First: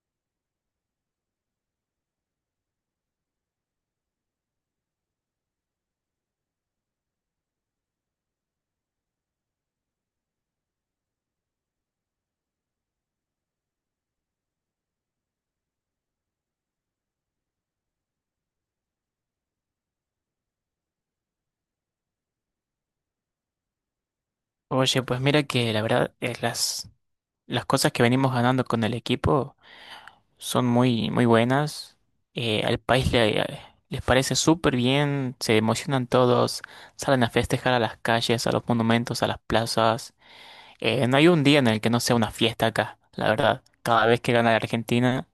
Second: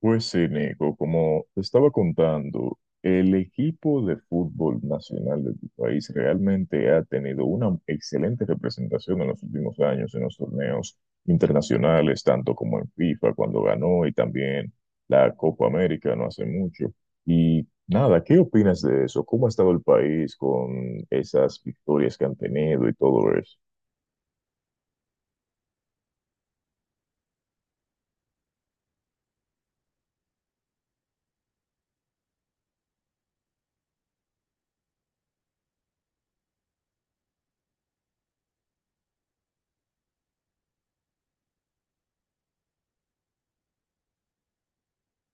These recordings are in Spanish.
Pues sí, Nico, como te estaba contando, el equipo de fútbol nacional de tu país realmente ha tenido una excelente representación en los últimos años en los torneos internacionales, tanto como en FIFA cuando ganó y también la Copa América no hace mucho. Y nada, ¿qué opinas de eso? ¿Cómo ha estado el país con esas victorias que han tenido y todo eso? Oye, pues mira que la verdad es las cosas que venimos ganando con el equipo son muy, muy buenas. Al país les parece súper bien, se emocionan todos, salen a festejar a las calles, a los monumentos, a las plazas. No hay un día en el que no sea una fiesta acá, la verdad. Cada vez que gana la Argentina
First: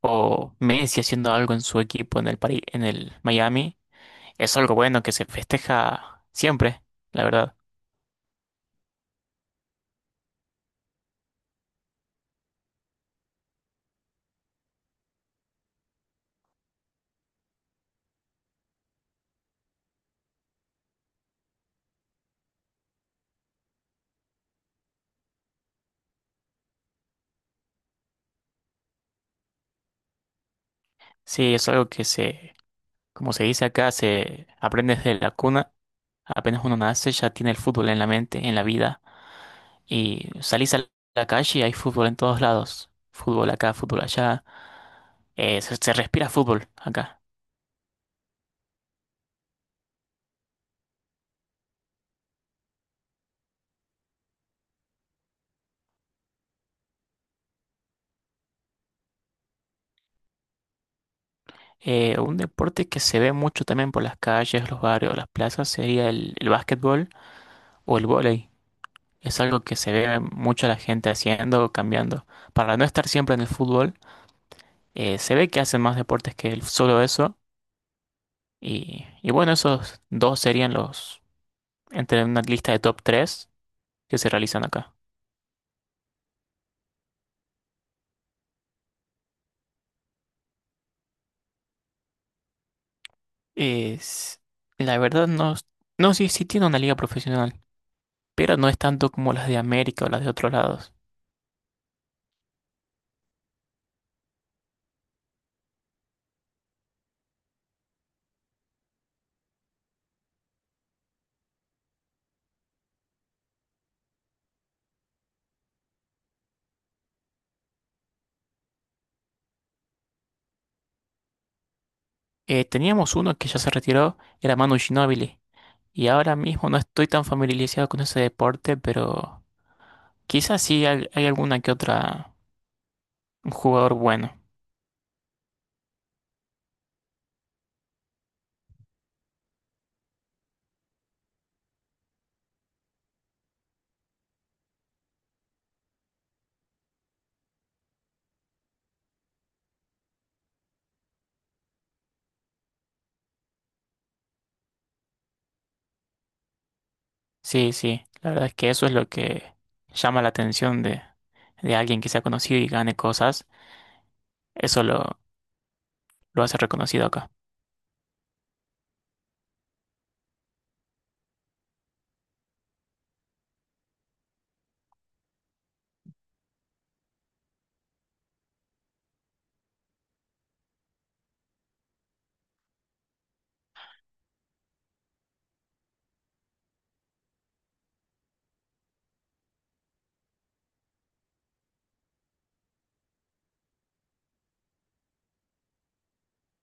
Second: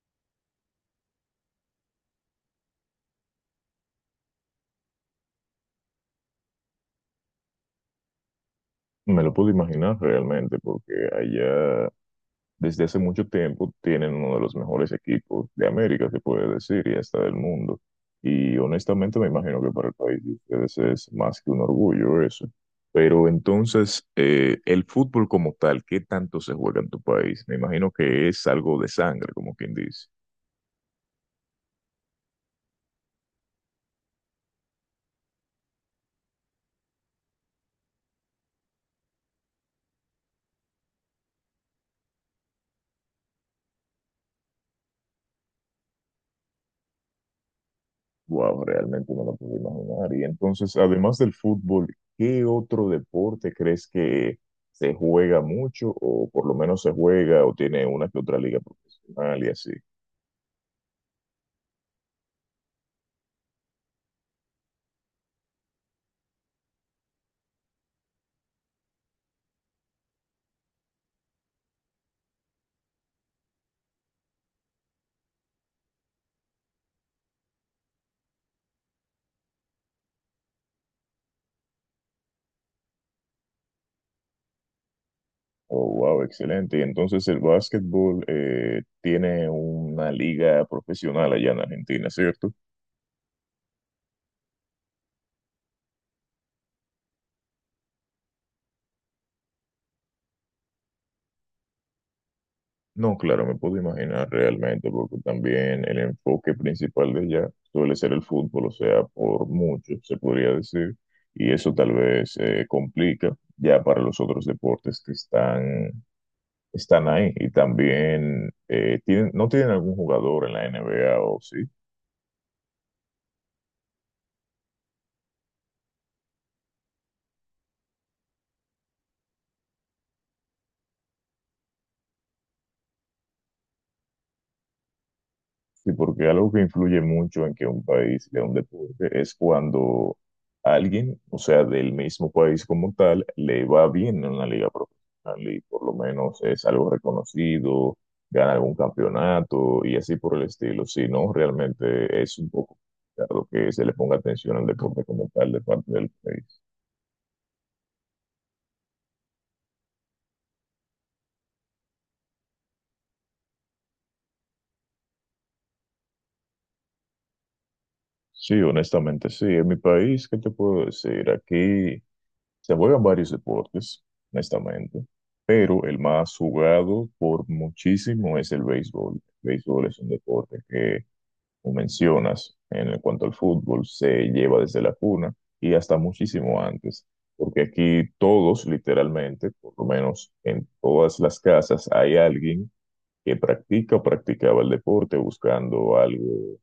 o Messi haciendo algo en su equipo en el Miami, es algo bueno que se festeja siempre, la verdad. Me lo puedo imaginar realmente porque allá desde hace mucho tiempo tienen uno de los mejores equipos de América, se puede decir, y hasta del mundo. Y honestamente me imagino que para el país de ustedes es más que un orgullo eso. Pero entonces, el fútbol como tal, ¿qué tanto se juega en tu país? Me imagino que es algo de sangre, como quien dice. Sí, es algo que se como se dice acá, se aprende desde la cuna. Apenas uno nace, ya tiene el fútbol en la mente, en la vida. Y salís a la calle y hay fútbol en todos lados. Fútbol acá, fútbol allá. Se respira fútbol acá. Wow, realmente no lo puedo imaginar. Y entonces, además del fútbol, ¿qué otro deporte crees que se juega mucho o por lo menos se juega o tiene una que otra liga profesional y así? Un deporte que se ve mucho también por las calles, los barrios, las plazas sería el básquetbol o el vóley. Es algo que se ve mucho la gente haciendo, cambiando. Para no estar siempre en el fútbol, se ve que hacen más deportes que solo eso. Y bueno, esos dos serían los entre una lista de top 3 que se realizan acá. Oh, wow, excelente. Y entonces el básquetbol tiene una liga profesional allá en Argentina, ¿cierto? Es, la verdad no, es- no sí, sí tiene una liga profesional, pero no es tanto como las de América o las de otros lados. No, claro, me puedo imaginar realmente, porque también el enfoque principal de allá suele ser el fútbol, o sea, por mucho, se podría decir, y eso tal vez complica ya para los otros deportes que están ahí. Y también, ¿no tienen algún jugador en la NBA o sí? Teníamos uno que ya se retiró, era Manu Ginóbili, y ahora mismo no estoy tan familiarizado con ese deporte, pero quizás sí hay alguna que otra un jugador bueno. Sí, porque algo que influye mucho en que un país sea un deporte es cuando alguien, o sea, del mismo país como tal, le va bien en una liga profesional y por lo menos es algo reconocido, gana algún campeonato y así por el estilo. Si no, realmente es un poco complicado que se le ponga atención al deporte como tal de parte del país. Sí, sí, la verdad es que eso es lo que llama la atención de alguien que sea conocido y gane cosas, eso lo hace reconocido acá. Sí, honestamente, sí. En mi país, ¿qué te puedo decir? Aquí se juegan varios deportes, honestamente, pero el más jugado por muchísimo es el béisbol. El béisbol es un deporte que, como mencionas, en cuanto al fútbol, se lleva desde la cuna y hasta muchísimo antes, porque aquí todos, literalmente, por lo menos en todas las casas, hay alguien que practica o practicaba el deporte buscando algo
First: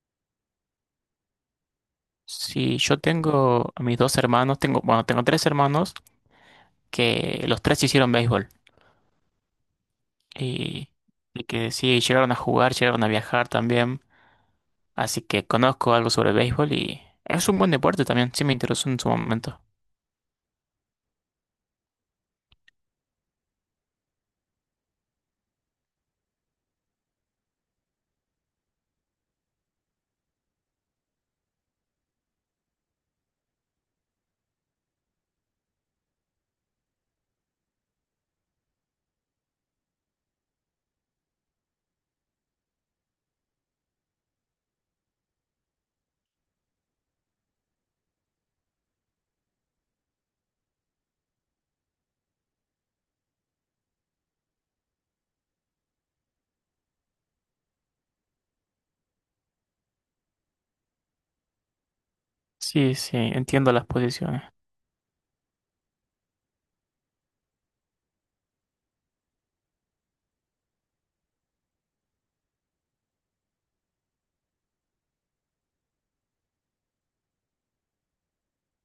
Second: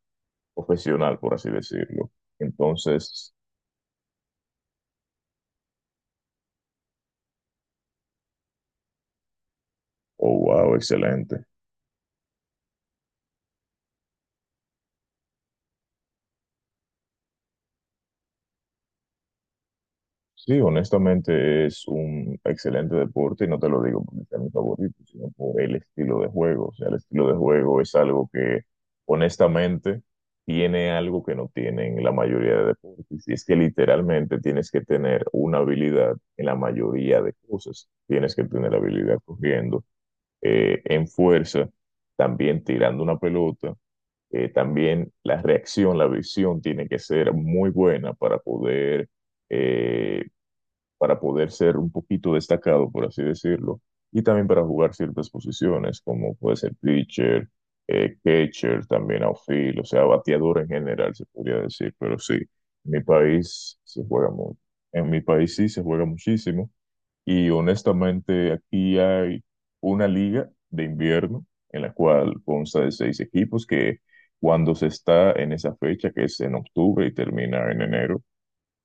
profesional, por así decirlo. Sí, yo Entonces, tengo a mis dos hermanos, tengo, bueno, tengo tres hermanos que los tres hicieron béisbol oh, wow, y, y excelente. que sí, llegaron a jugar, llegaron a viajar también, así que conozco algo sobre el béisbol y es un buen deporte también, sí me interesó en su momento. Sí, honestamente es un excelente deporte y no te lo digo porque sea mi favorito, sino por el estilo de juego. O sea, el estilo de juego es algo que honestamente tiene algo que no tienen la mayoría de deportes. Y es que literalmente tienes que tener una habilidad en la mayoría de cosas. Tienes que tener habilidad corriendo, en fuerza, también tirando una pelota. También la reacción, la visión tiene que ser muy buena eh, para poder ser un poquito destacado, por así decirlo, y también para jugar ciertas posiciones, como puede ser pitcher, catcher, también outfield, o sea, bateador en general, se podría decir, pero sí, en Sí, mi sí, entiendo país las se juega posiciones. mucho. En mi país sí se juega muchísimo, y honestamente aquí hay una liga de invierno en la cual consta de seis equipos que cuando se está en esa fecha, que es en octubre y termina en enero.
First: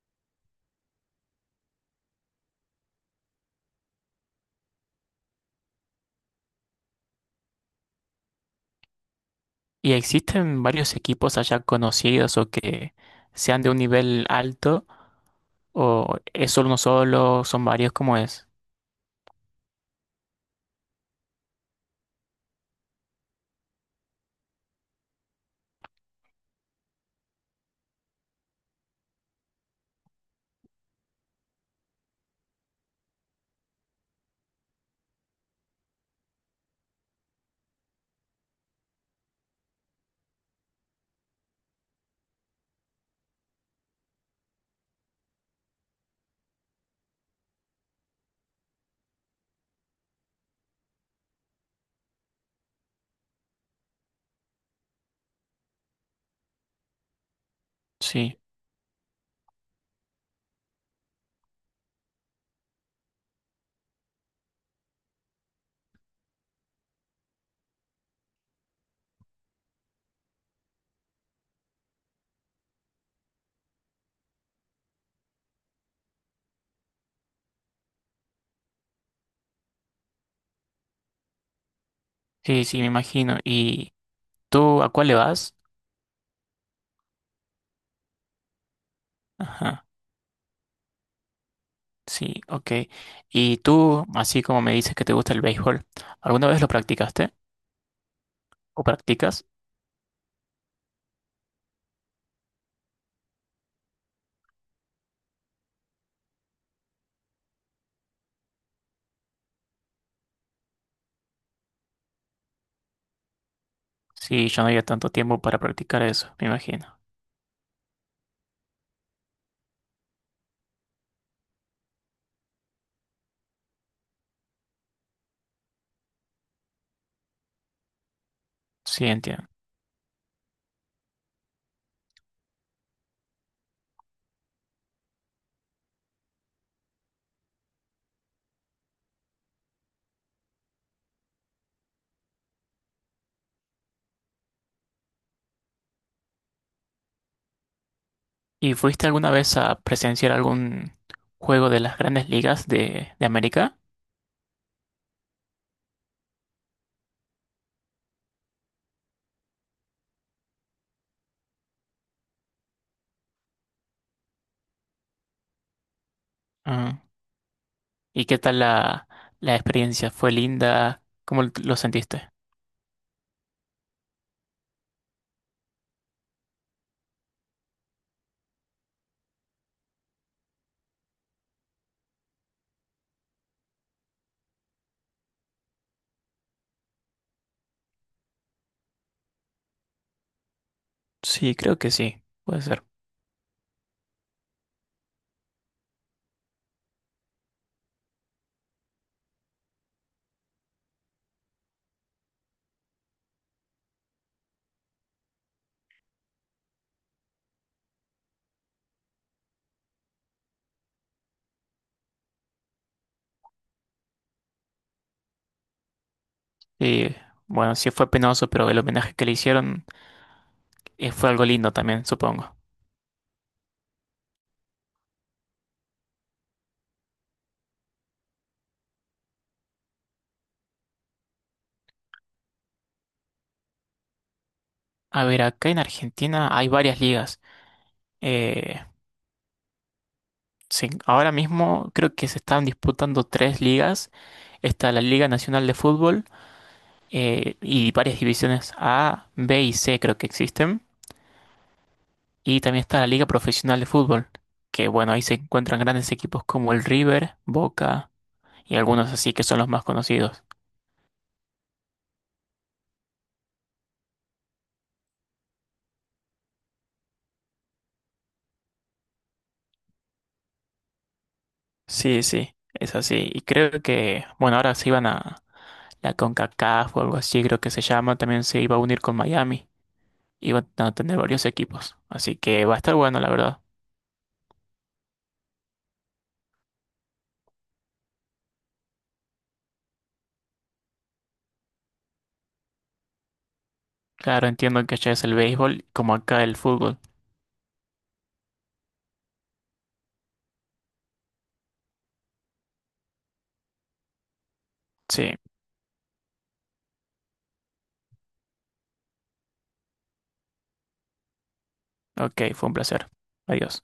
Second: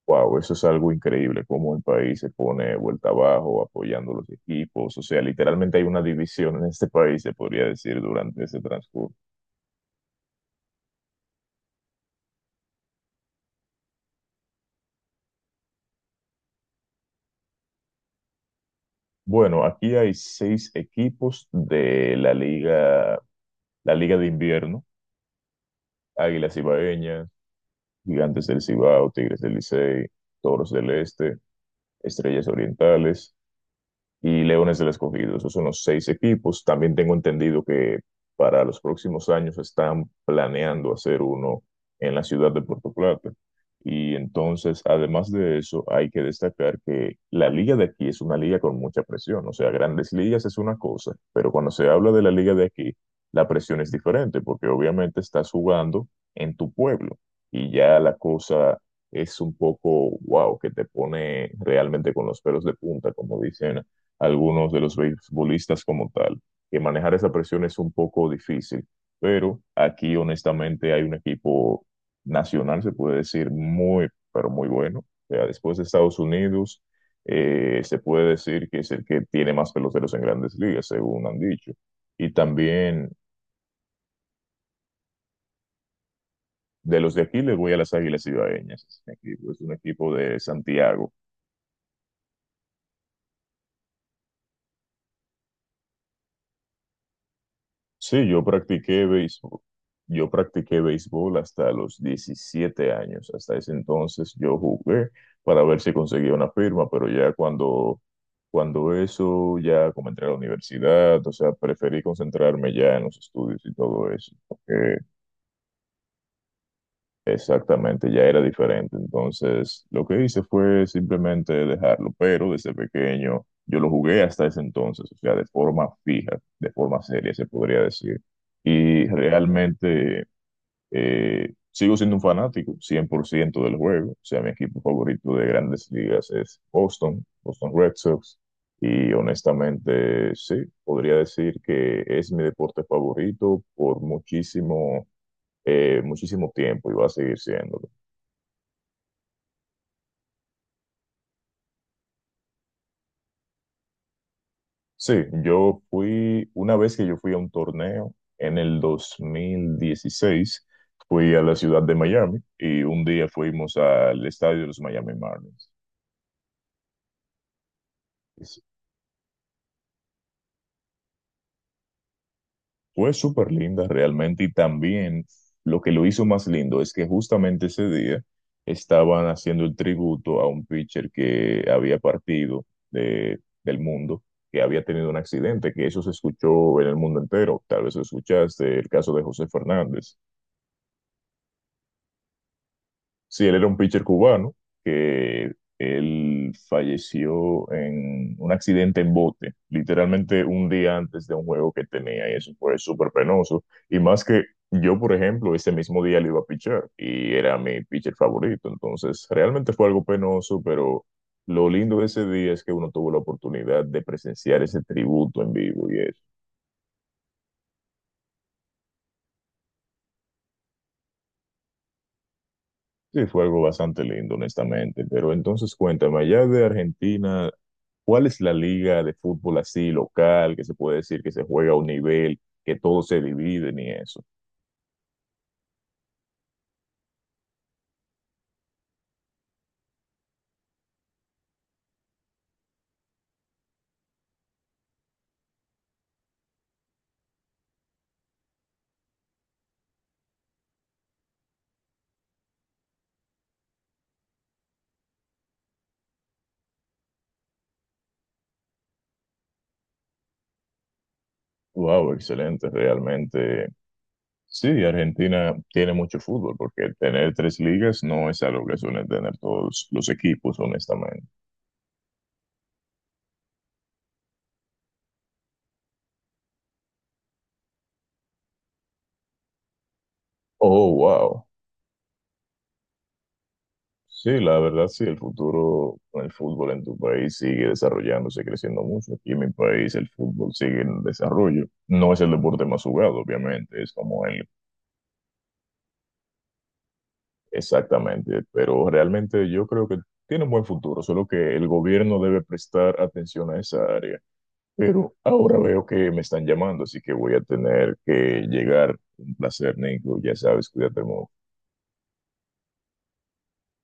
Wow, eso es algo increíble, cómo el país se pone vuelta abajo apoyando los equipos. O sea, literalmente hay una división en este país, se podría decir, durante ese transcurso. ¿Y existen varios equipos allá conocidos o que sean de un nivel alto o es solo uno solo, son varios, como es? Bueno, aquí hay seis equipos de la liga de invierno: Águilas Ibaeñas, Gigantes del Cibao, Tigres del Licey, Toros del Este, Estrellas Orientales y Leones del Escogido. Esos son los seis equipos. También tengo entendido que para los próximos años están planeando hacer uno en la ciudad de Puerto Plata. Y entonces, además de eso, hay que destacar que la liga de aquí es una liga con mucha presión. O sea, grandes ligas es una cosa, pero cuando se habla de la liga de aquí, la presión es diferente porque obviamente estás jugando en tu pueblo y ya la Sí, cosa es un poco, wow, que te pone realmente con los pelos de punta, como dicen algunos de los beisbolistas como tal, que manejar esa presión es un poco difícil, pero aquí honestamente hay un equipo nacional, se puede decir, muy, pero muy bueno. O sea, después de Estados Unidos, se puede decir que es el que tiene más peloteros en grandes ligas, según han dicho. Y sí, sí, me también imagino. ¿Y tú a cuál le vas? de los de aquí les voy a las Águilas cibaeñas. Es un equipo, es un Ajá. equipo de Santiago. Sí, ok. Y tú, así como me dices que te gusta el béisbol, ¿alguna vez lo practicaste Sí, yo o practiqué practicas? béisbol. Yo practiqué béisbol hasta los 17 años. Hasta ese entonces yo jugué para ver si conseguía una firma, pero ya cuando eso, ya como entré a la universidad, o sea, preferí concentrarme ya en los estudios y todo eso Sí, yo no había porque. tanto tiempo para practicar eso, me imagino. Exactamente, ya era diferente. Entonces, lo que hice fue simplemente dejarlo, pero desde pequeño yo lo jugué hasta ese entonces, o sea, de forma fija, de forma seria, se podría decir. Y Sí, entiendo. realmente sigo siendo un fanático 100% del juego, o sea, mi equipo favorito de grandes ligas es Boston, Boston Red Sox, y honestamente, sí, podría decir que es mi deporte favorito por muchísimo tiempo y va a seguir siendo. ¿Y fuiste alguna vez a presenciar algún juego de las grandes ligas de América? Sí, yo fui, una vez que yo fui a un torneo en el 2016, fui a la ciudad de Miami y un día fuimos al estadio de los Miami Marlins. Ah. ¿Y qué tal Es- la experiencia? ¿Fue linda? ¿Cómo lo sentiste? Fue súper linda realmente y también lo que lo hizo más lindo es que justamente ese día estaban haciendo el tributo a un pitcher que había partido del mundo, que había tenido un accidente, que eso se escuchó en el mundo entero, tal vez lo escuchaste, el caso de José Fernández. Sí, creo que sí, puede ser. Sí, él era un pitcher cubano que él falleció en un accidente en bote, literalmente un día antes de un juego que tenía, y eso fue súper penoso. Y más que yo, por ejemplo, ese mismo día le iba a pichar y era mi pitcher favorito. Entonces, realmente fue algo penoso, pero lo lindo de ese día es que uno tuvo la oportunidad de presenciar ese tributo en vivo y eso. Y bueno, sí fue penoso, pero el homenaje que le hicieron fue algo lindo también, supongo. Sí, fue algo bastante lindo, honestamente. Pero entonces, cuéntame, allá de Argentina, ¿cuál es la liga de fútbol así local que se puede decir que se juega a un nivel, que todos se dividen y eso? A ver, acá en Argentina hay varias ligas. Eh, sí, ahora mismo creo que se están disputando tres ligas. Está la Liga Nacional de Fútbol y varias divisiones A, B y C creo que existen. Y también está la Liga Profesional de Fútbol, que bueno, ahí se encuentran grandes equipos como el River, Boca, y algunos así que son los más conocidos. Wow, excelente, realmente. Sí, Argentina tiene mucho fútbol porque tener tres ligas no es algo que suelen tener todos los equipos, honestamente. Sí, sí, es así. Y creo que, bueno, ahora se iban a la CONCACAF o algo así, creo que se llama, también se iba a unir con Miami. Iban a Oh, tener wow. varios equipos. Así que va a estar bueno, la verdad. Sí, la verdad sí, el futuro con el fútbol en tu país sigue desarrollándose, creciendo mucho. Aquí en mi país el fútbol sigue en desarrollo. No es el deporte más jugado, obviamente, es como el. Claro, entiendo que allá es el béisbol como acá el fútbol. Exactamente, pero realmente yo creo que tiene un buen futuro, solo que el gobierno debe prestar atención a esa área. Pero Sí, ahora veo que me están llamando, así que voy a tener que llegar. Un placer, Nico, ya sabes, cuídate mucho. ok, fue un placer. Adiós.